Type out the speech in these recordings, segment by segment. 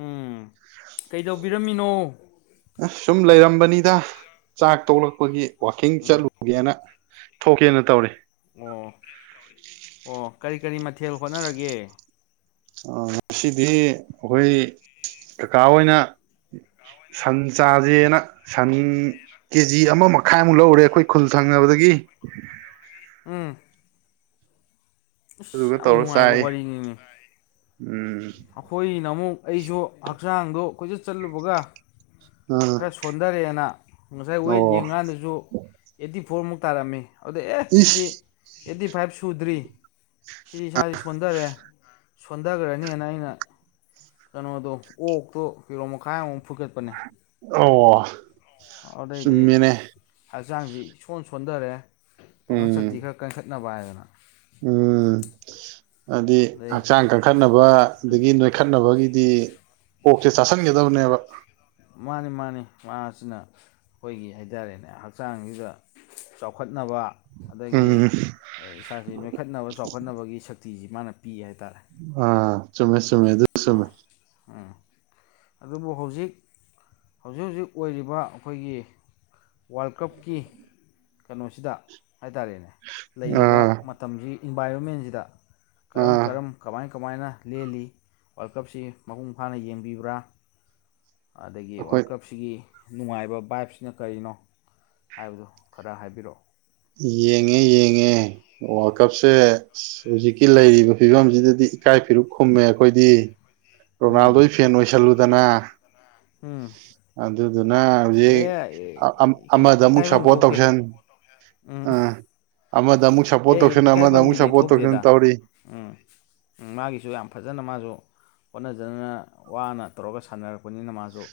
ꯎꯝ ꯀꯩꯗꯧꯕꯤꯔꯝꯃꯤꯅꯣ ꯁꯨꯝ ꯂꯩꯔꯝꯕꯅꯤꯗ ꯆꯥꯛ ꯇꯣꯛꯂꯛꯄꯒꯤ ꯋꯥꯀꯤꯡ ꯎꯝ ꯆꯠꯂꯨꯒꯦꯅ ꯊꯣꯛꯀꯦꯅ ꯇꯧꯔꯦ ꯑꯣ ꯑꯣ ꯀꯔꯤ ꯀꯔꯤ ꯃꯊꯦꯜ ꯍꯣꯠꯅꯔꯒꯦ ꯑ ꯁꯤꯗꯤ ꯑꯩꯈꯣꯏ ꯀꯀꯥ ꯑꯣꯏꯅ ꯁꯟ ꯆꯥꯁꯦꯅ ꯁꯟ ꯀꯦꯖꯤ ꯑꯃꯃ ꯈꯥꯏꯃꯨꯛ ꯂꯧꯔꯦ ꯑꯩꯈꯣꯏ ꯈꯨꯜ ꯊꯪꯉꯕꯗꯒꯤ ꯑꯥ ꯑꯗꯨꯗꯨꯒ ꯌꯥꯝ ꯇꯧꯔ ꯅꯨꯡꯉꯥꯏꯕ ꯆꯥꯏ ꯋꯥꯔꯤꯉ ꯎꯝ ꯑꯩꯈꯣꯏꯅ ꯑꯃꯨꯛ ꯑꯩꯁꯨ ꯍꯛꯆꯥꯡꯗꯣ ꯀꯣꯏꯆꯠ ꯆꯠꯂꯨꯕꯒ ꯑꯥ ꯈꯔ ꯁꯣꯟꯊꯔꯦꯅ ꯉꯁꯥꯏ ꯋꯦꯠ ꯑꯣ ꯌꯦꯡꯉꯀꯥꯟꯗꯁꯨ ꯑꯩꯠꯇꯤ ꯐꯣꯔꯃꯨꯛ ꯇꯥꯔꯝꯃꯤ ꯑꯗꯨꯗ ꯑꯦ ꯁꯤꯗꯤ ꯏꯁ ꯑꯩꯠꯇꯤ ꯐꯥꯏꯚ ꯁꯨꯗ꯭ꯔꯤ ꯁꯤꯗꯤ ꯏꯁꯥꯁꯤ ꯁꯣꯟꯊꯔꯦ ꯁꯣꯟꯊꯈ꯭ꯔꯅꯦꯅ ꯑꯩꯅ ꯀꯩꯅꯣꯗꯣ ꯑꯣꯛꯇꯣ ꯀꯤꯂꯣ ꯃꯈꯥꯏꯃꯨꯛ ꯐꯨꯀꯠꯄꯅꯦ ꯑꯣ ꯑꯗꯨꯗꯩꯗꯤ ꯆꯨꯝꯃꯤꯅꯦ ꯍꯛꯆꯥꯡꯁꯤ ꯏꯁꯣꯟ ꯁꯣꯟꯊꯔꯦ ꯄꯥꯡꯒꯟ ꯁꯛꯇꯤ ꯎꯝ ꯈꯔ ꯀꯟꯈꯠꯅꯕ ꯍꯥꯏꯗꯅ ꯎꯝ ꯑꯗꯨꯗꯤ ꯑꯗꯩ ꯍꯛꯆꯥꯡ ꯀꯟ ꯀꯟꯈꯠꯅꯕ ꯑꯗꯒꯤ ꯅꯣꯏꯈꯠꯅꯕꯒꯤꯗꯤ ꯑꯣꯛꯁꯦ ꯆꯥꯥꯁꯟꯒꯗꯕꯅꯦꯕ ꯃꯥꯅꯤ ꯃꯥꯅꯤ ꯃꯥꯁꯤꯅ ꯑꯩꯈꯣꯏꯒꯤ ꯍꯥꯏꯇꯥꯔꯦꯅꯦ ꯍꯛꯆꯥꯡꯁꯤꯗ ꯆꯥꯎꯈꯠꯅꯕ ꯑꯗꯒꯤ ꯎꯝ ꯏꯁꯥꯁꯤ ꯅꯣꯏꯈꯠꯅꯕ ꯆꯥꯎꯈꯠꯅꯕꯒꯤ ꯁꯛꯇꯤꯁꯤ ꯃꯥꯅ ꯄꯤ ꯍꯥꯏꯇꯥꯔꯦ ꯑꯥ ꯆꯨꯨꯝꯃꯦ ꯆꯨꯨꯝꯃꯦ ꯑꯗꯨ ꯑꯥ ꯆꯨꯝꯃꯦ ꯑꯥ ꯑꯗꯨꯕꯨ ꯍꯧꯖꯤꯛ ꯍꯧꯖꯤꯛ ꯍꯧꯖꯤꯛ ꯑꯣꯏꯔꯤꯕ ꯑꯩꯈꯣꯏꯒꯤ ꯋꯥꯔꯜ ꯀꯞꯀꯤ ꯀꯩꯅꯣꯁꯤꯗ ꯍꯥꯏꯇꯥꯔꯦꯅꯦ ꯂꯩꯔꯤꯕ ꯑꯥ ꯃꯇꯝꯁꯤꯒꯤ ꯏꯟꯚꯥꯏꯔꯣꯟꯃꯦꯟꯁꯤꯗ ꯀꯔꯝ ꯑꯥ ꯀꯔꯝ ꯀꯃꯥꯏꯅ ꯀꯃꯥꯏꯅ ꯂꯦꯜꯂꯤ ꯋꯥꯔꯜ ꯀꯞꯁꯤ ꯃꯄꯨꯡ ꯐꯥꯅ ꯌꯦꯡꯕꯤꯕ꯭ꯔꯥ ꯑꯗꯒꯤ ꯑꯩꯈꯣꯏ ꯋꯥꯔꯜ ꯀꯞ ꯁꯤꯒꯤ ꯅꯨꯡꯉꯥꯏꯕ ꯕꯥꯏꯞꯁꯤꯅ ꯀꯔꯤꯅꯣ ꯍꯥꯏꯕꯗꯨ ꯈꯔ ꯍꯥꯏꯕꯤꯔꯛꯑꯣ ꯌꯦꯡꯉꯦ ꯌꯦꯡꯉꯦ ꯋꯥꯔꯜ ꯀꯞꯁꯦ ꯍꯧꯖꯤꯛꯀꯤ ꯂꯩꯔꯤꯕ ꯐꯤꯕꯝꯁꯤꯗꯗꯤ ꯏꯀꯥꯏ ꯐꯤꯔꯨꯛ ꯈꯨꯝꯃꯦ ꯑꯩꯈꯣꯏꯗꯤ ꯔꯣꯅꯥꯜꯗꯣ ꯎꯝ ꯐꯦꯟ ꯑꯣꯏꯁꯜꯂꯨꯗꯅ ꯎꯝ ꯑꯗꯨꯗꯨꯅ ꯍꯧꯖꯤꯛ ꯑꯦ ꯑꯃꯗ ꯑꯃꯨꯛ ꯏꯀꯥꯏꯐꯝ ꯁꯞꯄꯣꯔꯠ ꯊꯣꯛꯇꯦ ꯇꯧꯁꯟ ꯎꯝ ꯑꯃꯗ ꯑꯃꯨꯛ ꯁꯞꯄꯣꯔꯠ ꯑꯦ ꯇꯧꯁꯟ ꯑꯃꯗ ꯑꯃꯨꯛ ꯏꯀꯥꯏꯐꯝꯒꯤꯗꯤ ꯁꯞꯄꯣꯔꯠ ꯇꯧꯁꯟ ꯊꯣꯛꯇꯦꯗ ꯇꯧꯔꯤ ꯎꯝ ꯃꯥꯒꯤꯁꯨ ꯌꯥꯝ ꯐꯖꯅ ꯃꯥꯁꯨ ꯍꯣꯠꯅꯖꯅ ꯋꯥꯅ ꯇꯧꯔꯒ ꯁꯥꯟꯅꯔꯛꯄꯅꯤꯅ ꯃꯥꯁꯨ ꯑꯣ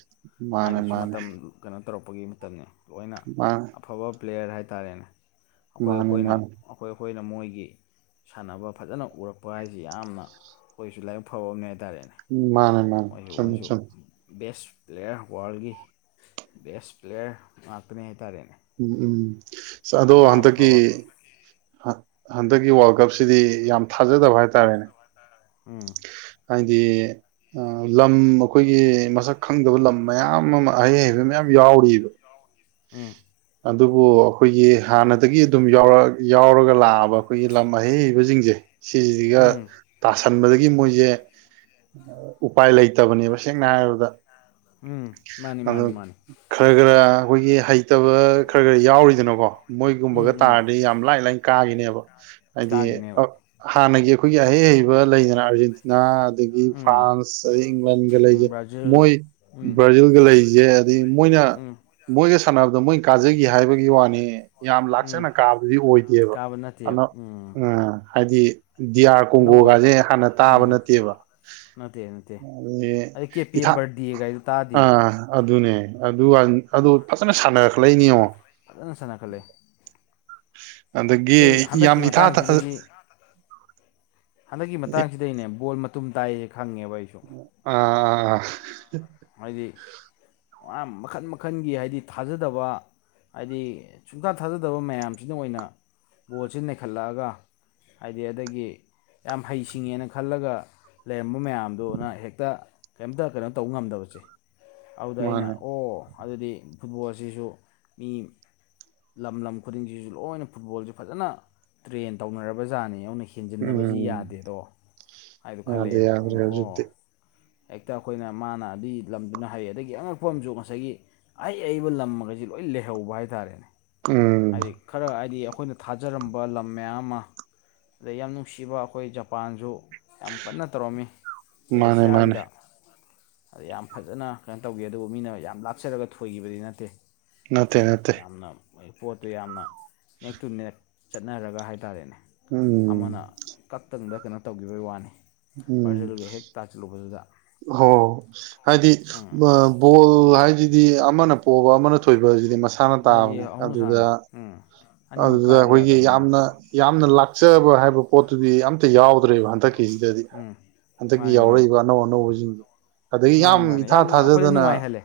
ꯃꯥꯅꯦ ꯃꯥꯒꯤꯁꯨ ꯃꯥꯅꯦ ꯃꯇꯝ ꯀꯩꯅꯣ ꯇꯧꯔꯛꯄꯒꯤ ꯃꯇꯝꯅꯤ ꯂꯣꯏꯅ ꯃꯥꯅꯦ ꯑꯐꯕ ꯄ꯭ꯂꯦꯌꯔ ꯍꯥꯏꯇꯥꯔꯦꯅꯦ ꯑꯩꯈꯣꯏ ꯃꯥꯅꯦ ꯑꯩꯈꯣꯏꯅ ꯃꯥꯅꯦ ꯑꯩꯈꯣꯏ ꯑꯩꯈꯣꯏꯅ ꯃꯣꯏꯒꯤ ꯁꯥꯟꯅꯕ ꯐꯖꯅ ꯎꯔꯛꯄ ꯍꯥꯏꯁꯤ ꯌꯥꯝꯅ ꯑꯩꯈꯣꯏꯁꯨ ꯂꯥꯏꯕꯛ ꯐꯕ ꯑꯃꯅꯦ ꯍꯥꯏꯇꯥꯔꯦꯅꯦ ꯃꯥꯅꯦ ꯃꯥꯅꯦ ꯃꯣꯏꯁꯨ ꯆꯨꯝꯃꯤ ꯃꯣꯏꯁꯨ ꯆꯨꯝꯃꯤ ꯕꯦꯁ ꯄ꯭ꯂꯦꯌꯔ ꯋꯥꯔꯜꯒꯤ ꯕꯦꯁ ꯄ꯭ꯂꯦꯌꯔ ꯉꯥꯛꯇꯅꯤ ꯍꯥꯏꯇꯥꯔꯦꯅꯦ ꯎꯝ ꯎꯝ ꯃꯥꯅ ꯑꯗꯣ ꯌꯥꯝ ꯍꯟꯗꯛꯀꯤ ꯐꯕ ꯍꯟꯗꯛꯀꯤ ꯋꯥꯔꯜ ꯀꯞꯁꯤꯗꯤ ꯌꯥꯝ ꯊꯥꯖꯗꯕ ꯍꯥꯏꯇꯥꯔꯦꯅꯦ ꯎꯝ ꯍꯥꯏꯗꯤ ꯂꯝ ꯑꯩꯈꯣꯏꯒꯤ ꯃꯁꯛ ꯈꯪꯗꯕ ꯂꯝ ꯃꯌꯥꯝ ꯑꯃ ꯑꯍꯩ ꯍꯩꯕ ꯃꯌꯥꯝ ꯌꯥꯎꯔꯤꯕ ꯎꯝ ꯑꯗꯨꯕꯨ ꯑꯩꯈꯣꯏꯒꯤ ꯍꯥꯟꯅꯗꯒꯤ ꯑꯗꯨꯝ ꯌꯥꯎꯔ ꯌꯥꯎꯔꯒ ꯂꯥꯛꯑꯕ ꯑꯩꯈꯣꯏꯒꯤ ꯂꯝ ꯑꯍꯩꯕꯁꯤꯡꯁꯦ ꯁꯤꯁꯤꯒ ꯎꯝ ꯇꯥꯁꯟꯕꯗꯒꯤ ꯃꯣꯏꯁꯦ ꯎꯄꯥꯏ ꯂꯩꯇꯕꯅꯦꯕ ꯁꯦꯡꯅ ꯍꯥꯏꯔꯕꯗ ꯎꯝ ꯃꯥꯅꯤ ꯃꯥꯅꯤ ꯑꯗꯨ ꯃꯥꯅꯤ ꯈꯔ ꯈꯔ ꯑꯩꯈꯣꯏꯒꯤ ꯍꯩꯇꯕ ꯈꯔ ꯈꯔ ꯌꯥꯎꯔꯤꯗꯅꯀꯣ ꯎꯝ ꯃꯣꯏꯒꯨꯝꯕꯒ ꯎꯝ ꯇꯥꯔꯗꯤ ꯌꯥꯝ ꯂꯥꯏꯅ ꯂꯥꯏꯅ ꯀꯥꯈꯤꯅꯦꯕ ꯍꯥꯏꯗꯤ ꯀꯥꯒꯤꯅꯦꯕ ꯍꯥꯟꯅꯒꯤ ꯑꯩꯈꯣꯏꯒꯤ ꯑꯍꯩ ꯍꯩꯕ ꯂꯩꯗꯅ ꯑꯥꯔꯖꯦꯟꯇꯤꯅꯥ ꯑꯗꯒꯤ ꯎꯝ ꯐ꯭ꯔꯥꯟꯁ ꯑꯗꯩ ꯏꯪꯂꯦꯟꯒ ꯂꯩꯁꯦ ꯕ꯭ꯔꯥꯖꯤꯜ ꯃꯣꯏ ꯎꯝ ꯕ꯭ꯔꯥꯖꯤꯜꯒ ꯂꯩꯁꯦ ꯑꯗꯩ ꯃꯣꯏꯅ ꯎꯝ ꯃꯣꯏꯅ ꯁꯥꯟꯅꯕꯗꯣ ꯃꯣꯏ ꯀꯥꯖꯈꯤ ꯍꯥꯏꯕꯒꯤ ꯋꯥꯅꯤ ꯌꯥꯝ ꯎꯝ ꯂꯥꯛꯆꯅ ꯀꯥꯕꯗꯨꯗꯤ ꯑꯣꯏꯗꯦꯕ ꯀꯥꯕ ꯅꯠꯇꯦ ꯑꯗꯣ ꯎꯝ ꯍꯥꯏꯗꯤ ꯗꯤ ꯌꯑꯥꯔ ꯑꯅꯧꯕ ꯀꯣꯡꯒꯣꯒꯁꯦ ꯍꯥꯟꯅ ꯇꯥꯕ ꯎꯝ ꯅꯠꯇꯦꯕ ꯅꯠꯇꯦ ꯅꯠꯇꯦ ꯅꯪꯗꯤ ꯑꯗꯩ ꯀꯦꯄꯦ ꯏꯊꯥ ꯕꯔꯗꯦ ꯒꯥꯏꯗꯣ ꯇꯥꯗꯦꯕ ꯑ ꯑꯗꯨꯅꯦ ꯑꯗꯨꯒ ꯑꯗꯨ ꯐꯖꯅ ꯁꯥꯟꯅꯔꯦ ꯅ ꯁꯅ ꯈꯜꯦ [unintelligible] ꯑꯗꯒꯤ ꯍꯟꯗꯛꯀꯤ ꯌꯥꯝ ꯏꯊꯥ ꯃꯇꯥꯡꯁꯤꯗꯒꯤ ꯍꯟꯗꯛꯀꯤ ꯃꯇꯥꯡꯁꯤꯗꯅꯦ ꯕꯣꯜ ꯃꯇꯨꯝ ꯇꯥꯏꯁꯦ ꯈꯪꯉꯦꯕ ꯑꯩꯁꯨ ꯑꯥ ꯑꯥ ꯑꯥ ꯍꯥꯏꯗꯤ ꯌꯥꯝ ꯃꯈꯟ ꯃꯈꯜꯒꯤ ꯍꯥꯏꯗꯤ ꯊꯥꯖꯗꯕ ꯍꯥꯏꯗꯤ ꯁꯨꯡꯇꯥ ꯊꯥꯖꯗꯕ ꯃꯌꯥꯝꯁꯤꯅ ꯑꯣꯏꯅ ꯕꯣꯜꯁꯤ ꯅꯩꯈꯠꯂꯛꯑꯒ ꯍꯥꯏꯗꯤ ꯑꯗꯒꯤ ꯌꯥꯝ ꯍꯩꯁꯤꯡꯉꯦꯅ ꯈꯜꯂꯒ ꯂꯩꯔꯝꯕ ꯃꯌꯥꯝꯗꯨꯅ ꯍꯦꯛꯇ ꯀꯔꯤꯝꯇ ꯀꯩꯅꯣ ꯇꯧꯕ ꯉꯝꯗꯕ ꯆꯠ ꯑꯗꯨꯗ ꯑꯩꯅ ꯃꯥꯅꯦ ꯑꯣ ꯑꯗꯨꯗꯤ ꯐꯨꯠꯕꯣꯜ ꯑꯁꯤꯁꯨ ꯃꯤ ꯂꯝ ꯂꯝ ꯈꯨꯗꯤꯡꯁꯤꯁꯨ ꯂꯣꯏꯅ ꯐꯨꯠꯕꯣꯜꯁꯦ ꯐꯖꯅ ꯇ꯭ꯔꯦꯟ ꯇꯧꯅꯔꯕ ꯖꯥꯠꯅꯤ ꯌꯥꯎꯅꯈꯤ ꯊꯤꯟꯖꯤꯟꯅꯕꯕꯁꯤ ꯎꯝ ꯌꯥꯗꯦꯗꯣ ꯍꯥꯏꯗꯣ ꯌꯥꯗ꯭ꯔꯦ ꯈꯜꯂꯛꯑꯦꯕ ꯌꯥꯗ꯭ꯔꯦ ꯑꯗꯨꯅ ꯑꯣ ꯍꯧꯖꯤꯛꯇꯤ ꯍꯦꯛꯇ ꯑꯩꯈꯣꯏꯅ ꯃꯥꯅ ꯑꯗꯨꯏ ꯂꯝꯗꯨꯅ ꯍꯩꯌꯦ ꯑꯗꯒꯤ ꯑꯉꯛꯄ ꯑꯃꯁꯨ ꯉꯁꯥꯏꯒꯤ ꯑꯩ ꯑꯏꯕ ꯂꯝꯃꯩꯁꯤꯦ ꯂꯣꯏ ꯂꯩꯍꯧꯕ ꯍꯥꯏꯇꯥꯔꯦꯅꯦ ꯎꯝ ꯍꯥꯏꯗꯤ ꯈꯔ ꯍꯥꯏꯗꯤ ꯑꯩꯈꯣꯏꯅ ꯊꯥꯖꯔꯝꯕ ꯂꯝ ꯃꯌꯥꯝ ꯑꯃ ꯑꯗꯩ ꯌꯥꯝ ꯅꯨꯡꯁꯤꯕ ꯑꯩꯈꯣꯏ ꯖꯄꯥꯟꯁꯨ ꯌꯥꯝ ꯀꯟꯅ ꯇꯧꯔꯝꯃꯤ ꯑꯩꯈꯣꯏ ꯃꯥꯅꯦ ꯃꯥꯅꯦ ꯑꯦꯁꯤꯌꯥꯒꯤꯗ ꯑꯗ ꯌꯥꯝ ꯐꯖꯅ ꯀꯩꯅꯣ ꯇꯧꯈꯤ ꯑꯗꯨꯕꯨ ꯃꯤꯅ ꯌꯥꯝ ꯂꯥꯞꯆꯔꯒ ꯊꯣꯏꯈꯤꯕꯗꯤ ꯅꯠꯇꯦ ꯅꯠꯇꯦ ꯍꯥꯏꯗꯤ ꯅꯠꯇꯦ ꯌꯥꯝꯅ ꯄꯣꯠꯇꯨ ꯌꯥꯝꯅ ꯅꯦꯦꯛ ꯇꯨ ꯅꯦꯠ ꯆꯠꯅꯔꯒ ꯍꯥꯏꯇꯥꯔꯦꯅꯦ ꯎꯝ ꯑꯃꯅ ꯀꯛꯇꯪꯗ ꯀꯩꯅꯣ ꯇꯧꯈꯤꯕꯒꯤ ꯋꯥꯅꯤ ꯕ꯭ꯔꯔꯖꯤꯜꯒ ꯍꯦꯛ ꯇꯥꯁꯤꯜꯂꯨꯕꯗꯨꯗ ꯍ ꯍꯥꯏꯗꯤ ꯎꯝ ꯑ [unintelligible] ꯕꯣꯜ ꯍꯥꯏꯁꯤꯗꯤ ꯑꯃꯅ ꯄꯣꯛꯑꯕ ꯑꯃꯅ ꯊꯣꯏꯕ ꯍꯥꯏꯁꯤꯗꯤ ꯃꯁꯥꯅ ꯃꯥꯁꯦ ꯇꯥꯕꯅꯦ ꯑꯗꯨꯗ ꯑꯍꯨꯝꯁꯥꯅꯤ ꯎꯝ ꯑꯅꯤꯃꯛ ꯑꯗꯨꯗ ꯀꯥꯗꯤ ꯑꯩꯈꯣꯏꯒꯤ ꯌꯥꯗꯕꯅꯤꯅ ꯌꯥꯝꯅ ꯌꯥꯝꯅ ꯂꯥꯛꯆꯕ ꯍꯥꯏꯕ ꯄꯣꯠꯇꯨꯗꯤ ꯑꯝꯇ ꯌꯥꯎꯗ꯭ꯔꯦꯕ ꯍꯟꯗꯛ ꯀꯦꯖꯤꯗꯗꯤ ꯎꯝ ꯍꯟꯗꯛꯀꯤ ꯃꯥꯅꯤ ꯃꯥꯅꯤ ꯌꯥꯎꯔꯛꯏꯕ ꯑꯅꯧ ꯑꯅꯧꯕꯁꯤꯡꯁꯦ ꯑꯗꯒꯤ ꯃꯥꯅꯤ ꯌꯥꯝ ꯃꯥꯅꯤ ꯏꯊꯥ ꯌꯥꯝꯅ ꯑꯩꯈꯣꯏꯗ ꯊꯥꯖꯗꯅ ꯅꯨꯡꯉꯥꯏꯍꯜꯂꯦ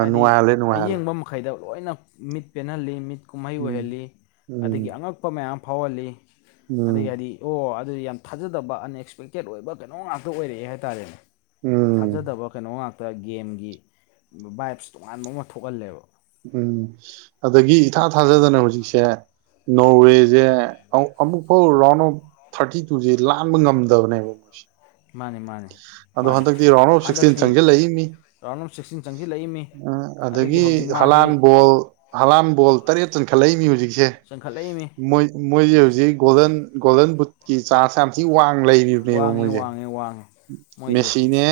ꯍꯥꯏꯗꯤ ꯅꯨꯡꯉꯥꯏꯍꯜꯂꯦ ꯅꯨꯡꯉꯥꯏꯍꯜꯂꯦ ꯑꯌꯦꯡꯕ ꯃꯈꯩꯗ ꯂꯣꯏꯅ ꯃꯤꯠ ꯄꯦꯟꯍꯜꯂꯤ ꯃꯤꯠ ꯀꯨꯝꯍꯩ ꯎꯝ ꯑꯣꯏꯍꯜꯂꯤ ꯎꯝ ꯑꯗꯒꯤ ꯑꯉꯛ ꯑꯄ ꯃꯌꯥꯝ ꯐꯥꯎꯍꯜꯂꯤ ꯎꯝ ꯑꯗꯒꯤ ꯍꯥꯏꯗꯤ ꯑꯣ ꯑꯗꯨꯗꯤ ꯌꯥꯝ ꯊꯥꯖꯗꯕ ꯑꯟꯑꯁꯄꯦꯛꯇꯦꯠ ꯑꯣꯏꯕ ꯀꯩꯅꯣ ꯉꯥꯛꯇ ꯑꯣꯏꯔꯛꯑꯦ ꯍꯥꯏꯇꯥꯔꯦꯅꯦ ꯎꯝ ꯊꯥꯖꯗꯕ ꯀꯩꯅꯣ ꯉꯥꯛꯇ ꯒꯦꯝꯒꯤ ꯕꯥꯏꯞꯁ ꯇꯣꯉꯥꯟꯕ ꯑꯃ ꯊꯣꯛꯍꯜꯂꯦꯕ ꯎꯝ ꯑꯗꯒꯤ ꯏꯊꯥ ꯊꯥꯖꯗꯅ ꯍꯧꯖꯤꯛꯁꯦ ꯅꯣꯔꯋꯦꯁꯦ ꯑꯃꯨꯛ ꯐꯥꯎ ꯔꯥꯎꯟ ꯑꯣꯐ ꯊꯥꯔꯇꯤ ꯇꯨꯁꯦ ꯂꯥꯡꯕ ꯉꯝꯗꯕꯅꯦꯕ ꯃꯣꯏꯁꯦ ꯃꯥꯅꯦ ꯃꯥꯅꯦ ꯑꯗꯣ ꯍꯟꯗꯛꯇꯤ ꯔꯥꯎꯟ ꯑꯣꯐ ꯁꯤꯛꯁꯇꯤꯟ ꯆꯪꯁꯤꯜꯂꯛꯏꯅꯤ ꯔꯥꯎꯟ ꯑꯣꯐ ꯁꯤꯛꯁꯇꯤꯟ ꯆꯪꯁꯤꯜꯂꯛꯏꯃꯤ ꯎꯝ ꯑꯗꯒꯤ ꯍꯧꯖꯤꯛ ꯍꯂꯥꯜ ꯃꯥꯁꯤ ꯕꯣꯜ ꯍꯂꯝꯕꯣꯜ ꯇꯔꯦꯠ ꯆꯟꯈꯠꯂꯛꯏꯅꯤ ꯍꯧꯖꯤꯛꯁꯦ ꯆꯟꯈꯠꯂꯛꯏꯃꯤ ꯃꯣꯏ ꯃꯣꯏꯁꯦ ꯍꯧꯖꯤꯛ ꯒꯣꯜꯗꯟ ꯒꯣꯜꯗꯟ ꯕꯨꯠꯀꯤ ꯆꯥꯔꯖ ꯌꯥꯝ ꯊꯤꯛ ꯋꯥꯡ ꯂꯩꯔꯤꯕꯅꯦꯕ ꯃꯣꯏꯁꯦ ꯃꯦ ꯋꯥꯡ ꯃꯦꯁꯤꯅꯦ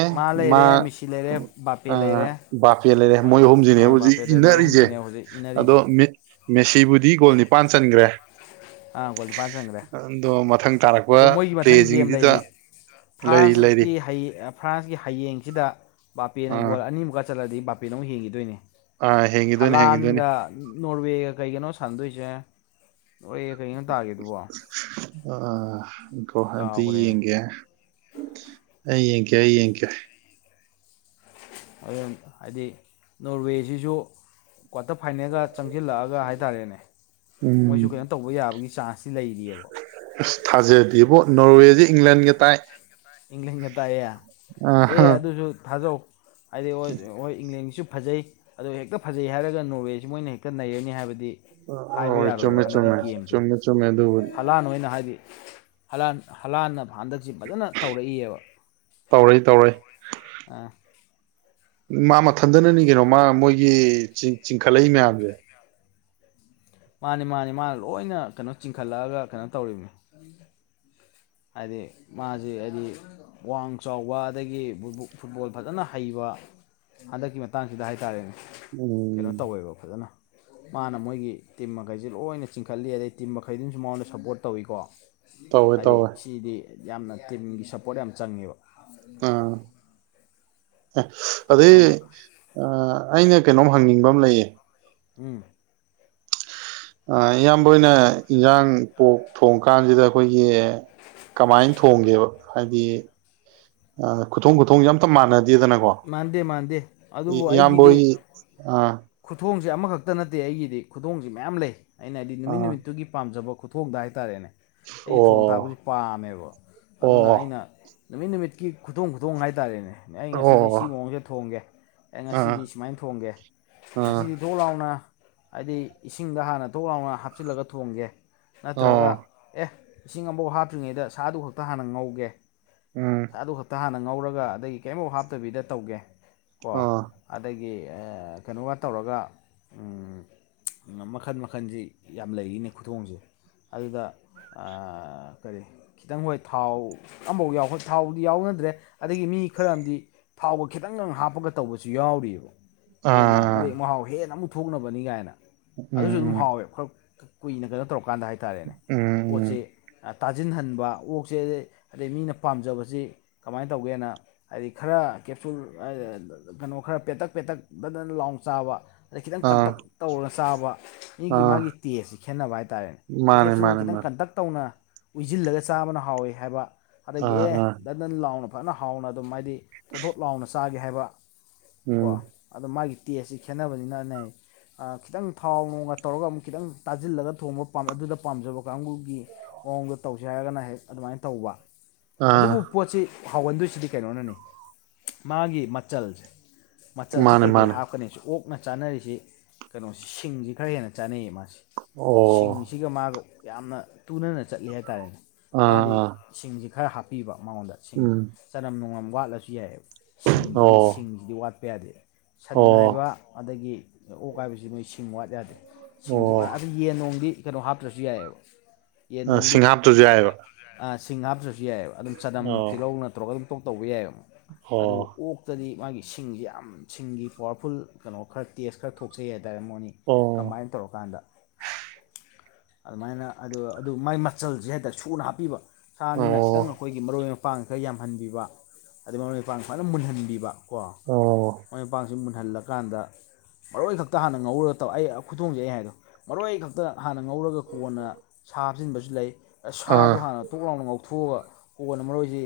ꯃꯥ ꯃꯤꯁꯤ ꯂꯩꯔꯦ ꯕꯥꯄꯦ ꯂꯩꯔꯦ ꯕꯥꯄꯦꯜ ꯂꯩꯔꯦ ꯃꯣꯏ ꯍꯍꯨꯝꯁꯤꯅꯦ ꯑꯥ ꯍꯧꯖꯤꯛ ꯕꯥꯄꯦ ꯂꯩ ꯃꯣꯏ ꯏꯟꯅꯔꯤꯁꯦ ꯑꯍꯨꯝꯁꯤꯅꯦ ꯍꯧꯖꯤꯛ ꯑꯗꯣ ꯏꯟꯅꯔꯤꯁꯦ ꯃꯦꯁꯤꯕꯨꯗꯤ ꯒꯣꯜ ꯅꯤꯄꯥꯟ ꯆꯟꯈ꯭ꯔꯦ ꯑꯥ ꯒꯣꯜ ꯅꯤꯄꯥꯟ ꯆꯟꯈ꯭ꯔꯦ ꯑꯗꯣ ꯃꯊꯪ ꯇꯥꯔꯛꯄ ꯑꯗꯣ ꯃꯣꯏꯒꯤ ꯃꯊꯪ ꯒꯦꯝ ꯄ꯭ꯂꯦꯁꯤꯡꯁꯤꯗ ꯂꯩꯔꯤ ꯂꯩꯔꯤ ꯂꯩꯔꯤ ꯐ꯭ꯔꯥꯟꯁꯀꯤ ꯍꯩ ꯑ ꯐ꯭ꯔꯥꯟꯁꯀꯤ ꯍꯌꯦꯡꯁꯤꯗ ꯕꯥꯄꯦꯅ ꯑꯥ ꯒꯣꯜ ꯑꯅꯤꯃꯨꯛꯀ ꯆꯠꯂꯗꯤ ꯕꯥꯄꯦꯅ ꯑꯃꯨꯛ ꯍꯦꯟꯈꯤꯗꯣꯏꯅꯦ ꯑꯥ ꯍꯦꯡꯈꯤꯗꯣꯏꯅꯤ ꯍꯦꯡꯈꯤꯗꯣꯏꯅꯤ ꯍꯂꯥꯟꯒ ꯅꯣꯔꯋꯦꯒ ꯀꯩꯒꯅꯣ ꯁꯥꯟꯅꯗꯣꯏꯁꯦ ꯅꯣꯔꯋꯦꯒ ꯀꯩꯒꯅꯣ ꯇꯥꯒꯤꯗꯨꯕꯣ ꯑꯑꯥ ꯉꯈꯣ ꯑꯝꯇ ꯀꯥꯎꯈ꯭ꯔꯦꯅꯦ ꯌꯦꯡꯒꯦ ꯑꯩ ꯌꯦꯡꯀꯦ ꯑꯩ ꯌꯦꯡꯀꯦ ꯑꯗꯨꯝ ꯍꯥꯏꯗꯤ ꯅꯣꯔꯋꯦꯁꯤꯁꯨ ꯀ꯭ꯋꯥꯇꯔ ꯐꯥꯏꯅꯦꯜꯒ ꯆꯪꯁꯤꯜꯂꯛꯑꯒ ꯍꯥꯏꯇꯥꯔꯦꯅꯦ ꯎꯝ ꯃꯣꯏꯁꯨ ꯀꯩꯅꯣ ꯇꯧꯕ ꯌꯥꯕꯒꯤ ꯆꯥꯟꯁꯇꯤ ꯂꯩꯔꯤꯑꯕ ꯑꯁ ꯊꯥꯖꯗꯦꯕꯣ ꯅꯣꯔꯋꯦꯗꯤ ꯏꯪꯂꯟꯒ ꯇꯥꯏ ꯏꯪꯂꯟꯒ ꯇꯥꯏꯌꯦ ꯑ ꯑꯦ ꯑꯗꯨꯁꯨ ꯊꯥꯖꯧ ꯍꯥꯏꯗꯤ ꯍ ꯍꯣꯏ ꯏꯪꯂꯦꯟꯒꯤꯁꯨ ꯐꯖꯩ ꯑꯗꯣ ꯍꯦꯛꯇ ꯐꯖꯩ ꯍꯥꯏꯔꯒ ꯅꯣꯔꯋꯦꯁꯤ ꯃꯣꯏꯅ ꯍꯦꯛꯇ ꯅꯩꯔꯅꯤ ꯍꯥꯏꯕꯗꯤ ꯍꯥꯏꯕ ꯍꯣꯏ ꯌꯥꯔꯣꯏꯕ ꯆꯨꯝꯃꯦ ꯍꯟꯗꯛꯀꯤ ꯆꯨꯝꯃꯦ ꯒꯦꯝꯁꯦ ꯆꯨꯝꯃꯦ ꯆꯨꯝꯃꯦ ꯑꯗꯨꯕꯨꯗꯤ ꯍꯂꯥꯟ ꯑꯣꯏꯅ ꯍꯥꯏꯗꯤ ꯥꯍꯂꯥꯟ ꯍꯂꯥꯟꯅ ꯍꯟꯗꯛꯁꯤ ꯐꯖꯅ ꯇꯧꯔꯛꯏꯑꯕ ꯇꯧꯔꯩ ꯇꯧꯔꯛꯏ ꯑ ꯃꯥ ꯃꯊꯟꯗꯅꯅꯤ ꯀꯩꯅꯣ ꯃꯥ ꯃꯣꯏꯒꯤ ꯆꯤꯡ ꯆꯤꯡꯈꯠꯂꯛꯏ ꯎꯝ ꯃꯌꯥꯝꯁꯦ ꯃꯥꯅꯤ ꯃꯥꯅꯤ ꯃꯥꯅ ꯂꯣꯏꯅ ꯀꯩꯅꯣ ꯆꯤꯡꯈꯠꯂꯛꯑꯒ ꯀꯩꯅꯣ ꯇꯧꯔꯤꯕꯅꯤ ꯍꯥꯏꯗꯤ ꯃꯥꯁꯤ ꯍꯥꯏꯗꯤ ꯋꯥꯡ ꯆꯥꯎꯕ ꯑꯗꯒꯤ [unintelligible] ꯐꯨꯠꯕꯣꯜ ꯐꯖꯅ ꯍꯩꯕ ꯍꯟꯗꯛꯀꯤ ꯃꯇꯥꯡꯁꯤꯗ ꯍꯥꯏꯇꯥꯔꯦꯅꯦ ꯀꯩꯅꯣ ꯎꯝ ꯇꯧꯋꯦꯕ ꯐꯖꯅ ꯃꯥꯅ ꯃꯣꯏꯒꯤ ꯇꯤꯝ ꯃꯈꯩꯁꯤ ꯂꯣꯏꯅ ꯆꯤꯡꯈꯠꯂꯤ ꯑꯗꯩ ꯇꯤꯝ ꯃꯈꯩꯗꯨꯅꯁꯨ ꯃꯉꯣꯟꯗ ꯁꯞꯄꯣꯔꯠ ꯇꯧꯋꯤꯀꯣ ꯇꯧꯋꯦ ꯍꯥꯏꯗꯤ ꯇꯧꯋꯦ ꯁꯤꯗꯤ ꯌꯥꯝꯅ ꯇꯤꯝꯒꯤ ꯁꯞꯄꯣꯔꯠ ꯌꯥꯝ ꯆꯪꯉꯦꯕ ꯑ ꯑꯦ ꯑꯗꯩ ꯑꯗꯨꯅ ꯑꯥ ꯑꯩꯅ ꯀꯩꯅꯣꯝ ꯍꯪꯅꯤꯡꯕ ꯑꯃ ꯂꯩꯌꯦ ꯎꯝ ꯑꯥ ꯏꯌꯥꯝꯕ ꯑꯣꯏꯅ ꯏꯟꯖꯥꯡ ꯄꯣꯛ ꯊꯣꯡ ꯀꯥꯟꯖꯤꯗ ꯑꯩꯈꯣꯏꯒꯤ ꯀꯃꯥꯏꯟ ꯊꯣꯡꯒꯦꯕ ꯍꯥꯏꯗꯤ ꯑ ꯈꯨꯠ ꯊꯣꯡ ꯈꯨꯊꯣꯡ ꯑꯝꯇ ꯃꯥꯟꯅꯗꯦꯗꯅꯀꯣ ꯃꯥꯟꯗꯦ ꯃꯥꯟꯗꯦ ꯑꯗꯨꯕꯨ ꯑꯩꯒꯤꯗꯤ ꯏꯌꯥꯝꯕꯍꯣꯏ ꯑꯥ ꯈꯨꯊꯣꯡꯁꯦ ꯑꯃꯈꯛꯇ ꯅꯠꯇꯦ ꯑꯩꯒꯤꯗꯤ ꯈꯨꯗꯣꯡꯁꯤ ꯃꯌꯥꯝ ꯂꯩ ꯑꯩꯅ ꯍꯥꯏꯗꯤ ꯅꯨꯃꯤꯠ ꯑꯥ ꯅꯨꯃꯤꯠꯇꯨꯒꯤ ꯄꯥꯝꯖꯕ ꯈꯨꯠ ꯊꯣꯡꯗ ꯍꯥꯏꯇꯥꯔꯦꯅꯦ ꯑꯩ ꯊꯣꯡ ꯊꯥꯛꯄꯁꯤ ꯑꯣ ꯄꯥꯝꯃꯦꯕ ꯑꯗꯨꯅ ꯑꯣ ꯑꯩꯅ ꯅꯨꯃꯤꯠ ꯅꯨꯃꯤꯠꯀꯤ ꯈꯨꯗꯣꯡ ꯈꯨꯗꯣꯡ ꯍꯥꯏꯇꯥꯔꯦꯅꯦ ꯑꯩ ꯉ ꯁꯤꯗꯤ ꯑꯣ ꯁꯤ ꯃꯑꯣꯡꯁꯤꯗ ꯊꯣꯡꯒꯦ ꯑꯩ ꯑꯥ ꯉꯁꯤꯗꯤ ꯁꯨꯃꯥꯏꯅ ꯊꯣꯡꯒꯦ ꯑꯥ ꯉꯁꯤꯗꯤ ꯊꯣꯛ ꯂꯥꯎꯅ ꯍꯥꯏꯗꯤ ꯏꯁꯤꯡꯗ ꯍꯥꯟꯅ ꯊꯣꯛ ꯂꯥꯎꯅ ꯍꯥꯞꯆꯤꯜꯂꯒ ꯊꯣꯡꯒꯦ ꯅꯠꯇ꯭ꯔꯒ ꯑꯣ ꯑꯦ ꯏꯁꯤꯡ ꯑꯃꯐꯧ ꯍꯥꯞꯇ꯭ꯔꯤꯉꯩꯗ ꯁꯥꯗꯨ ꯈꯛꯇ ꯍꯥꯟꯅ ꯉꯧꯒꯦ ꯎꯝ ꯑꯗꯨ ꯈꯛꯇ ꯍꯥꯟꯅ ꯉꯧꯔꯒ ꯑꯗꯩ ꯀꯦꯝꯐꯧ ꯍꯥꯞꯇꯕꯤꯗ ꯇꯧꯒꯦ ꯀꯣ ꯑꯣ ꯑꯗꯒꯤ ꯑ ꯀꯩꯅꯣꯒ ꯇꯧꯔꯒ ꯎꯝ ꯃꯈꯟ ꯃꯈꯟꯁꯤ ꯌꯥꯝ ꯂꯩꯔꯤꯅꯦ ꯈꯨꯊꯣꯡꯁꯦ ꯑꯗꯨꯗ ꯑꯥ ꯀꯔꯤ ꯈꯤꯇꯪ ꯕꯧꯍꯦꯛ ꯊꯥꯎ ꯑꯝꯐꯥꯎ ꯌꯥꯎꯍꯟ ꯊꯥꯎꯗꯤ ꯌꯥꯎꯅꯗ꯭ꯔꯦ ꯑꯗꯒꯤ ꯃꯤ ꯈꯔꯝꯗꯤ ꯊꯥꯎꯕ ꯈꯤꯇꯪꯒ ꯍꯥꯞꯄꯒ ꯇꯧꯕꯁꯨ ꯌꯥꯎꯔꯤꯕ ꯍꯦꯟꯅ ꯑꯥ ꯃꯔꯦꯛ ꯃꯍꯥꯎ ꯍꯦꯟꯅ ꯑꯃꯨꯛ ꯊꯣꯛꯅꯕꯅꯤ ꯒꯥꯏꯅ ꯎꯝ ꯑꯗꯨꯁꯨ ꯑꯗꯨꯝ ꯎꯝ ꯍꯥꯎꯋꯦꯕ ꯈꯔ ꯀꯨꯏꯅ ꯀꯩꯅꯣ ꯇꯧꯔꯀꯥꯟꯗ ꯍꯥꯏ ꯇꯥꯔꯦꯅꯦ ꯎꯝ ꯎꯝ ꯄꯣꯠꯁꯤ ꯇꯥꯁꯤꯟꯍꯟꯕ ꯑꯣꯛꯁꯦ ꯑꯗꯩ ꯃꯤꯅ ꯄꯥꯝꯖꯕꯁꯤ ꯀꯃꯥꯏꯟ ꯇꯧꯒꯦꯅ ꯍꯥꯏꯗꯤ ꯈꯔ ꯀꯦꯞꯁꯨꯜ ꯑ ꯀꯩꯅꯣ ꯈꯔ ꯄꯦꯇꯛ ꯄꯦꯇꯛ ꯗꯗ ꯂꯥꯎꯟ ꯆꯥꯕ ꯑꯗ ꯈꯤꯇꯪ ꯑꯥ ꯀꯟꯗꯛ ꯇꯧꯔꯒ ꯆꯥꯕ ꯃꯤꯒꯤ ꯑꯥ ꯃꯥꯒꯤ ꯇꯦꯁꯁꯤ ꯈꯦꯠꯅꯕ ꯍꯥꯏꯇꯥꯔꯦꯅꯦ ꯑꯦ ꯃꯥꯅꯦ ꯀꯦꯞꯁꯨꯜ ꯃꯥꯅꯦ ꯈꯤꯇꯪ ꯃꯥꯅꯦ ꯀꯟꯇꯛ ꯇꯧꯅ ꯎꯏꯖꯤꯜꯂꯒ ꯆꯥꯕꯅ ꯍꯥꯎꯏ ꯍꯥꯏꯕ ꯑꯗꯒꯤ ꯑꯥ ꯑꯦ ꯑꯥ ꯗꯟ ꯗꯟ ꯂꯥꯎꯅ ꯐꯖꯅ ꯍꯥꯎꯅ ꯑꯗꯨꯝ ꯍꯥꯏꯗꯤ ꯄꯣꯊꯣꯠ ꯂꯥꯎꯅ ꯆꯥꯒꯦ ꯍꯥꯏꯕ ꯀꯣ ꯎꯝ ꯑꯗꯣ ꯃꯥꯒꯤ ꯇꯦꯁꯁꯤ ꯈꯦꯠꯅꯕꯅꯤꯅꯅꯦ ꯑꯩ ꯈꯤꯇꯪ ꯊꯥꯎ ꯅꯣꯡꯅ ꯇꯧꯔꯒ ꯑꯃꯨꯛ ꯈꯤꯇꯪ ꯇꯥꯖꯤꯜꯂꯒ ꯊꯣꯡꯕ ꯄꯥꯝ ꯑꯗꯨꯗ ꯄꯥꯝꯖꯕ ꯀꯥꯡꯕꯨꯒꯤ ꯃꯑꯣꯡꯗ ꯇꯧꯁꯦ ꯍꯥꯏꯔꯒꯅ ꯍꯦꯛ ꯑꯗꯨꯃꯥꯏꯅ ꯇꯧꯕ ꯑꯥ ꯑꯗꯨꯕꯨ ꯄꯣꯠꯁꯤ ꯍꯥꯎꯒꯟꯗꯣꯏꯁꯤꯗꯤ ꯀꯩꯅꯣꯅꯅꯤ ꯃꯥꯒꯤ ꯃꯆꯜꯁꯦ ꯃꯆꯜꯁꯦ ꯃꯥꯅꯦ ꯀꯩꯀꯩ ꯃꯥꯅꯦ ꯍꯥꯞꯀꯅꯤ ꯁꯤ ꯑꯣꯛ ꯀꯛꯅ ꯆꯥꯅꯔꯤꯁꯤ ꯀꯩꯅꯣꯁꯤ ꯁꯤꯡꯁꯤ ꯈꯔ ꯍꯦꯟꯅ ꯆꯥꯅꯩꯌꯦ ꯃꯥꯁꯤꯦ ꯑꯣ ꯁꯤꯡꯁꯤꯒ ꯃꯥꯒ ꯌꯥꯝꯅ ꯇꯨꯅꯅ ꯆꯠꯂꯤ ꯍꯥꯏꯇꯥꯔꯦꯅꯦ ꯑꯥ ꯃꯥꯗꯤ ꯑꯥ ꯁꯤꯡꯁꯤ ꯈꯔ ꯍꯥꯞꯄꯤꯕ ꯃꯉꯣꯟꯗ ꯁꯤꯡꯁꯦ ꯎꯝ ꯆꯅꯝ ꯅꯅꯨꯡꯉꯝ ꯋꯥꯠꯂꯁꯨ ꯌꯥꯏꯑꯕ ꯁꯤꯡꯁꯤꯗꯤ ꯑꯣ ꯁꯤꯡꯁꯤ ꯁꯤꯗꯤ ꯋꯥꯠꯄ ꯌꯥꯗꯦ ꯁꯟ ꯍꯥꯏꯕ ꯑꯣ ꯑꯗꯒꯤ ꯑꯣꯛ ꯍꯥꯏꯥꯏꯕꯁꯤ ꯃꯣꯏ ꯁꯤꯡ ꯋꯥꯠ ꯌꯥꯗꯦ ꯁꯤꯡꯁꯤ ꯑꯣ ꯑꯗꯨꯗ ꯌꯦꯟ ꯣꯡꯗꯤ ꯀꯩꯅꯣ ꯍꯥꯞꯇ꯭ꯔꯁꯨ ꯌꯥꯏꯑꯕ ꯌꯦꯟ ꯣꯡꯗꯤ ꯁꯤꯡꯍꯥꯞꯇꯨꯁꯨ ꯌꯥꯏꯑꯕ ꯁꯤꯡ ꯍꯥꯞꯇ꯭ꯔꯁꯨ ꯌꯥꯏꯑꯕ ꯑꯗꯨꯝ ꯆꯅꯝ ꯑꯣ ꯇꯤꯜꯍꯧ ꯅꯠꯇ꯭ꯔꯒ ꯑꯗꯨꯝ ꯇꯣꯛ ꯇꯧꯕ ꯌꯥꯏꯑꯕ ꯑꯗꯨ ꯑꯣ ꯑꯣꯛ ꯇꯗꯤ ꯃꯥꯒꯤ ꯁꯤꯡꯁꯦ ꯌꯥꯝ ꯁꯤꯡꯒꯤ ꯄꯋꯥꯔꯐꯨꯜ ꯀꯩꯅꯣ ꯈꯔ ꯇꯦꯁ ꯈꯔ ꯊꯣꯛꯆꯩ ꯍꯥꯏꯇꯥꯔꯦ ꯃꯣꯏꯅꯤ ꯑꯣ ꯀꯃꯥꯏꯅ ꯇꯧꯔꯀꯥꯟꯗ ꯑꯗꯨꯃꯥꯏꯅ ꯑꯗꯨ ꯑꯗꯨ ꯃꯥꯏ ꯃꯆꯜꯁꯦ ꯍꯥꯏꯇꯥꯔꯦ ꯁꯨꯅ ꯍꯥꯞꯄꯤꯕ ꯁꯥꯅꯤꯅ ꯑꯣ ꯈꯤꯇꯪ ꯑꯩꯈꯣꯏꯒꯤ ꯃꯔꯣꯏ ꯃꯄꯥꯡ ꯈꯔ ꯌꯥꯝꯍꯟꯕꯤꯕ ꯑꯗꯨ ꯃꯔꯨ ꯃꯄꯥꯡ ꯁꯃꯥꯏꯅ ꯃꯨꯟꯍꯟꯕꯤꯕ ꯀꯣ ꯑꯣ ꯃꯔꯣꯏ ꯃꯄꯥꯡꯁꯤ ꯃꯨꯟꯍꯜꯂꯀꯥꯟꯗ ꯃꯔꯣꯏ ꯈꯛꯇ ꯍꯥꯟꯅ ꯉꯧꯔꯒ ꯇꯧ ꯑꯩ ꯈꯨꯊꯣꯡꯁꯦ ꯑꯩ ꯍꯥꯏꯗꯣ ꯃꯔꯣꯏ ꯈꯛꯇ ꯍꯥꯟꯅ ꯉꯧꯔꯒ ꯀꯣꯟꯅ ꯁꯥꯞꯆꯤꯟꯕꯁꯨ ꯂꯩ ꯁꯥꯗꯣ ꯑꯥ ꯍꯥꯟꯅ ꯇꯣꯛ ꯂꯥꯎꯅ ꯉꯥꯎꯊꯣꯛꯑꯒ ꯀꯣꯟꯅ ꯃꯔꯣꯏꯁꯤ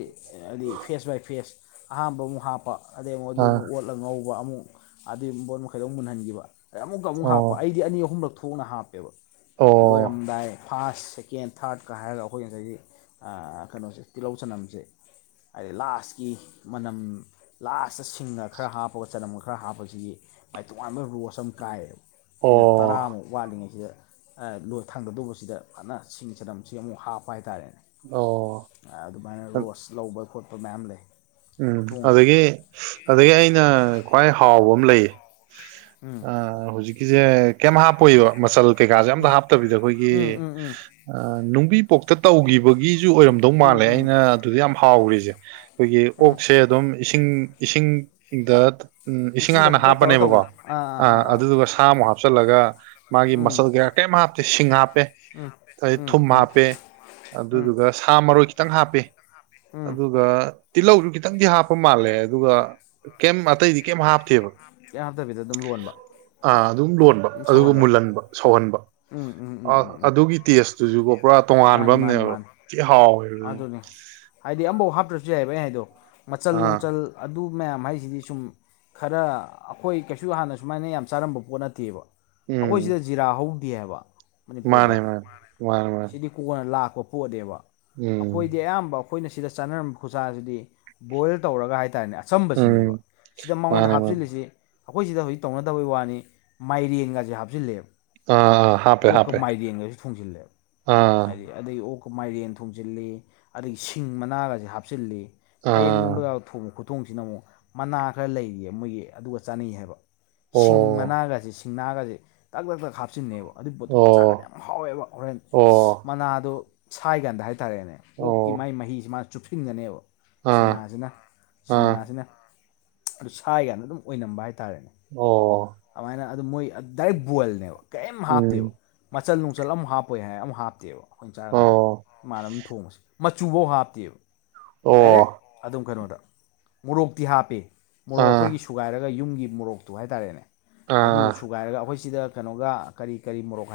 ꯍꯥꯏꯗꯤ ꯐꯦꯁ ꯕꯥꯏ ꯐꯦꯁ ꯑꯍꯥꯝꯕ ꯑꯃꯨꯛ ꯍꯥꯞꯄ ꯑꯗꯩ ꯑꯃꯨꯛ ꯑꯗꯨ ꯑꯥ ꯑꯃꯨꯛ ꯑꯣꯠꯂꯒ ꯉꯧꯕ ꯑꯃꯨꯛ ꯑꯗꯨꯒꯤ ꯄꯕꯣꯠ ꯃꯈꯩꯗꯣ ꯑꯃꯨ ꯃꯨꯟꯍꯟꯈꯤꯕ ꯑꯩ ꯑꯃꯨꯛꯀ ꯑꯃꯨꯛ ꯍꯥꯞꯄ ꯑꯣ ꯑꯩꯗꯤ ꯑꯅꯤ ꯑꯍꯨꯝꯂꯛ ꯊꯣꯛꯅ ꯍꯥꯞꯄꯦꯕ ꯑꯣ ꯂꯣꯏꯔꯝꯗꯥꯏ ꯐꯥꯔꯁ ꯁꯦꯀꯦꯟ ꯊꯥꯔꯠꯀ ꯍꯥꯏꯔꯒ ꯑꯩꯈꯣꯏ ꯉꯁꯥꯏꯒꯤ ꯀꯩꯅꯣꯁꯦ ꯇꯤꯜꯍꯧ ꯆꯅꯝꯁꯦ ꯍꯥꯏꯗꯤ ꯂꯥꯁꯀꯤ ꯃꯅꯝ ꯂꯥꯁꯇ ꯁꯤꯡꯅ ꯈꯔ ꯍꯥꯞꯄꯒ ꯆꯂꯝꯒ ꯈꯔ ꯍꯥꯞꯄꯁꯤꯒꯤ ꯃꯥꯏ ꯇꯣꯉꯥꯟꯕ ꯔꯣꯁ ꯑꯃ ꯀꯥꯏꯌꯦꯕ ꯃꯤꯅꯠ ꯑꯣ ꯇꯔꯥꯃꯨꯛ ꯋꯥꯠꯂꯤꯉꯩꯁꯤꯗ ꯂꯣꯏ ꯊꯥꯡꯗꯗꯧꯕꯁꯤꯗ ꯐꯖꯅ ꯁꯤꯡ ꯆꯅꯝꯁꯤ ꯑꯃꯨꯛ ꯍꯥꯞꯄ ꯍꯥꯏꯇꯥꯔꯦꯅꯦ ꯑꯣ ꯑꯗꯨꯃꯥꯏꯅ ꯔꯣꯁ ꯂꯧꯕ ꯈꯣꯠꯄ ꯃꯌꯥꯝ ꯂꯩ ꯎꯝ ꯈꯨꯊꯣꯡꯁꯦ ꯑꯗꯨꯗꯒꯤ ꯑꯗꯒꯤ ꯑꯩꯅ ꯈ꯭ꯋꯥꯏ ꯍꯥꯎꯕ ꯑꯃ ꯂꯩꯌꯦ ꯎꯝ ꯑ ꯍꯧꯖꯤꯛꯀꯤꯁꯦ ꯀꯩꯝ ꯍꯥꯞꯄꯣꯏꯕ ꯃꯆꯜ ꯀꯩꯀꯥꯁꯦ ꯎꯝ ꯑꯝꯇ ꯍꯥꯞꯇꯕꯤꯗ ꯑꯩꯈꯣꯏꯒꯤ ꯎꯝ ꯎꯝ ꯅꯨꯡꯕꯤ ꯀꯣꯛꯇ ꯇꯧꯈꯤꯕꯒꯤꯁꯨ ꯑꯣꯏꯔꯝꯗꯧ ꯎꯝ ꯃꯥꯜꯂꯦ ꯎꯝ ꯎꯝ ꯑꯩꯅ ꯑꯗꯨꯗ ꯌꯥꯝ ꯍꯥꯎꯈꯔꯤꯁꯦ ꯑꯩꯈꯣꯏꯒꯤ ꯎꯝ ꯁꯦ ꯑꯗꯨꯝ ꯏꯁꯤꯡ ꯏꯁꯤꯡꯗ ꯎꯝ ꯏꯁꯤꯡ ꯃꯤꯆꯤꯟꯗ ꯍꯥꯟꯅ ꯈꯛꯇ ꯇꯧꯔ ꯍꯥꯞꯄꯅꯦꯕꯀꯣ ꯇꯧꯕꯗꯣ ꯑꯥ ꯑꯥ ꯑ ꯑꯥ ꯑꯥ ꯑꯗꯨꯗꯨꯒ ꯁꯥꯃꯨꯛ ꯍꯥꯞꯆꯤꯜꯂꯒ ꯃꯥꯒꯤ ꯃꯁꯜ ꯀꯩꯀꯥ ꯀꯔꯤꯝ ꯍꯥꯞꯇꯦ ꯁꯤꯡ ꯍꯥꯞꯄꯦ ꯑꯩ ꯎꯝ ꯊꯨꯝ ꯎꯝ ꯍꯥꯞꯄꯦ ꯎꯝ ꯑꯗꯨꯗꯨꯒ ꯁꯥ ꯃꯔꯣꯏ ꯈꯤꯇꯪ ꯍꯥꯞꯄꯦ ꯎꯝ ꯑꯗꯨꯒ ꯇꯤꯜꯍꯧꯁꯨ ꯈꯤꯇꯪꯗꯤ ꯍꯥꯞꯄ ꯃꯥꯜꯂꯦ ꯑꯗꯨꯒ ꯀꯦꯝ ꯑꯇꯩꯗꯤ ꯀꯩꯝ ꯌꯥꯗꯕꯤꯗ ꯑꯗꯨꯝ ꯂꯣꯟꯕ ꯑ ꯑꯗꯨꯝ ꯂꯣꯟꯕ ꯑꯗꯨꯝ ꯑꯗꯨꯒ ꯁꯧꯍꯟꯕ ꯃꯨꯜꯍꯟꯕ ꯁꯧꯍꯟꯕ ꯎꯝ ꯎꯝ ꯑ ꯎꯝ ꯎꯝ ꯎꯝ ꯑꯗꯨꯒꯤ ꯇꯦꯁꯇꯨꯁꯨꯀꯣ ꯄꯨꯔꯥ ꯇꯣꯉꯥꯟꯕ ꯃꯥꯅꯤ ꯃꯥꯅꯤ ꯑꯃꯅꯦꯕ ꯃꯥꯅꯤ ꯍꯥꯎꯋꯦꯕ ꯑꯗꯨꯅꯤ ꯍꯥꯏꯗꯤ ꯑꯃꯐꯧ ꯍꯥꯞꯇ꯭ꯔꯁꯨ ꯌꯥꯏꯑꯕ ꯑꯩ ꯍꯥꯏꯗꯣ ꯃꯆꯜ ꯑꯥ ꯅꯨꯡꯆꯜ ꯑꯗꯨ ꯃꯌꯥꯝ ꯍꯥꯏꯁꯤꯗꯤ ꯁꯨꯝ ꯈꯔ ꯑꯩꯈꯣꯏ ꯀꯩꯁꯨ ꯍꯥꯟꯅ ꯁꯨꯃꯥꯏꯅ ꯌꯥꯝ ꯆꯥꯔꯝꯕ ꯄꯣꯠ ꯅꯠꯇꯦꯕ ꯑꯩꯈꯣꯏ ꯁꯤꯗ ꯎꯝ ꯖꯤꯔꯥ ꯍꯧꯗꯦ ꯍꯥꯏꯕ ꯃꯅꯤꯄꯨꯔꯗ ꯃꯥꯅꯦ ꯃꯥꯅꯦ ꯃꯥꯅꯦ ꯃꯥꯅꯦ ꯁꯤꯗꯤ ꯀꯣꯟꯅ ꯂꯥꯛꯄ ꯄꯣꯠꯅꯦꯕ ꯎꯝ ꯑꯩꯈꯣꯏꯗꯤ ꯑꯌꯥꯝꯕ ꯑꯩꯈꯣꯏꯅ ꯁꯤꯗ ꯆꯥꯅꯔꯝꯕ ꯈꯨꯠꯁꯥꯁꯤꯗꯤ ꯕꯣꯏꯜ ꯇꯧꯔꯒ ꯍꯥꯏꯇꯥꯔꯦꯅꯦ ꯑ ꯆꯝꯕꯁꯤꯅꯦꯕ ꯎꯝ ꯁꯤꯗ ꯃꯉꯣꯟꯗ ꯃꯥꯅꯦ ꯃꯥꯅꯦ ꯍꯥꯞꯆꯤꯜꯂꯤꯁꯤ ꯑꯩꯈꯣꯏ ꯁꯤꯗ ꯍꯧꯖꯤꯛ ꯇꯧꯅꯗꯕꯩ ꯋꯥꯅꯤ ꯃꯥꯏꯔꯦꯟꯒꯁꯤꯦ ꯍꯥꯞꯆꯤꯜꯂꯦꯕ ꯑꯥ ꯑꯥ ꯍꯥꯞꯄꯦ ꯑꯣꯛꯀ ꯍꯥꯞꯄꯦ ꯃꯥꯏꯗꯦꯡꯒꯁꯨ ꯊꯣꯡꯁꯤꯜꯂꯦꯕ ꯑꯥ ꯍꯥꯏꯗꯤ ꯑꯗꯗꯒꯤ ꯑꯣꯛꯀ ꯃꯥꯏꯔꯦꯟ ꯊꯣꯡꯖꯤꯜꯂꯤ ꯑꯗꯒꯤ ꯁꯤꯡ ꯃꯅꯥꯒꯁꯤꯦ ꯍꯥꯞꯆꯤꯜꯂꯤ ꯑꯥ ꯐꯌꯦꯡꯣꯝꯗꯒ ꯊꯣꯡꯕ ꯈꯨꯊꯣꯡꯁꯤꯅ ꯑꯃꯨꯛ ꯃꯅꯥ ꯈꯔ ꯂꯩꯔꯤꯌꯦ ꯃꯣꯏꯒꯤ ꯑꯗꯨꯒ ꯆꯥꯅꯩ ꯍꯥꯏꯕ ꯑꯣ ꯁꯤꯡ ꯃꯅꯥꯒꯁꯦ ꯁꯤꯡ ꯅꯥꯒꯁꯦ ꯇꯛ ꯇꯛ ꯇꯛ ꯍꯥꯞꯆꯤꯟꯅꯦꯕ ꯑꯗꯨꯏ ꯄꯣꯠꯇꯨ ꯆꯥꯒꯥꯟꯅ ꯑꯣ ꯌꯥꯝ ꯍꯥꯎꯋꯦꯕ ꯍꯣꯔꯦꯟ ꯑꯣ ꯃꯅꯥꯗꯣ ꯁꯥꯏꯀꯥꯟꯗ ꯍꯥꯏꯔꯦ ꯍꯥꯏꯇꯥꯔꯦꯅꯦ ꯑꯣ ꯑꯣꯛꯀꯤ ꯃꯥꯒꯤ ꯃꯍꯤꯁꯤ ꯃꯥꯅ ꯆꯨꯞꯁꯤꯟꯒꯅꯦꯕ ꯑꯥ ꯁꯤꯡꯅꯥꯁꯤꯅ ꯁꯤꯡ ꯑꯥ ꯃꯅꯥꯁꯤꯅ ꯑꯗꯨ ꯁꯥ ꯀꯥꯟꯅ ꯑꯗꯨꯝ ꯑꯣꯏꯅꯝꯕ ꯍꯥꯏꯇꯥꯔꯦꯅꯦ ꯑꯣ ꯑꯗꯨꯃꯥꯏꯅ ꯑꯗꯨ ꯃꯣꯏ ꯗꯥꯏꯔꯦꯛ ꯕꯣꯜꯅꯦꯕ ꯀꯔꯤꯝ ꯍꯥꯞꯇꯦꯕ ꯎꯝ ꯃꯆꯜ ꯅꯨꯡꯆꯜ ꯑꯃ ꯍꯥꯞꯄꯣꯏ ꯍꯥꯏꯔ ꯑꯃ ꯍꯥꯞꯇꯦꯕ ꯑꯩꯈꯣꯏꯅ ꯆꯥꯔꯀꯥꯟꯗ ꯑꯣ ꯏꯃꯥꯟꯅ ꯑꯃꯝ ꯊꯣꯡꯉꯁꯦ ꯃꯆꯨꯐꯧ ꯍꯥꯞꯇꯦꯕ ꯗꯥꯏꯔꯦꯛ ꯑꯣ ꯑꯗꯨꯝ ꯀꯩꯅꯣꯗ ꯃꯣꯔꯣꯛꯇꯤ ꯍꯥꯞꯄꯦ ꯃꯣꯛ ꯑꯥ ꯑꯩꯈ ꯁꯨꯒꯥꯏꯔꯒ ꯌꯨꯝꯒꯤ ꯃꯣꯔꯣꯛꯇꯨ ꯍꯥꯏꯇꯥꯔꯦꯅꯦ ꯑꯗꯨꯏꯗꯨ ꯑꯥ ꯁꯨꯒꯥꯏꯔꯒ ꯑꯩꯈꯣꯏ ꯁꯤꯗ ꯀꯩꯅꯣꯒ ꯀꯔꯤ ꯀꯔꯤ ꯃꯣꯔꯣꯛ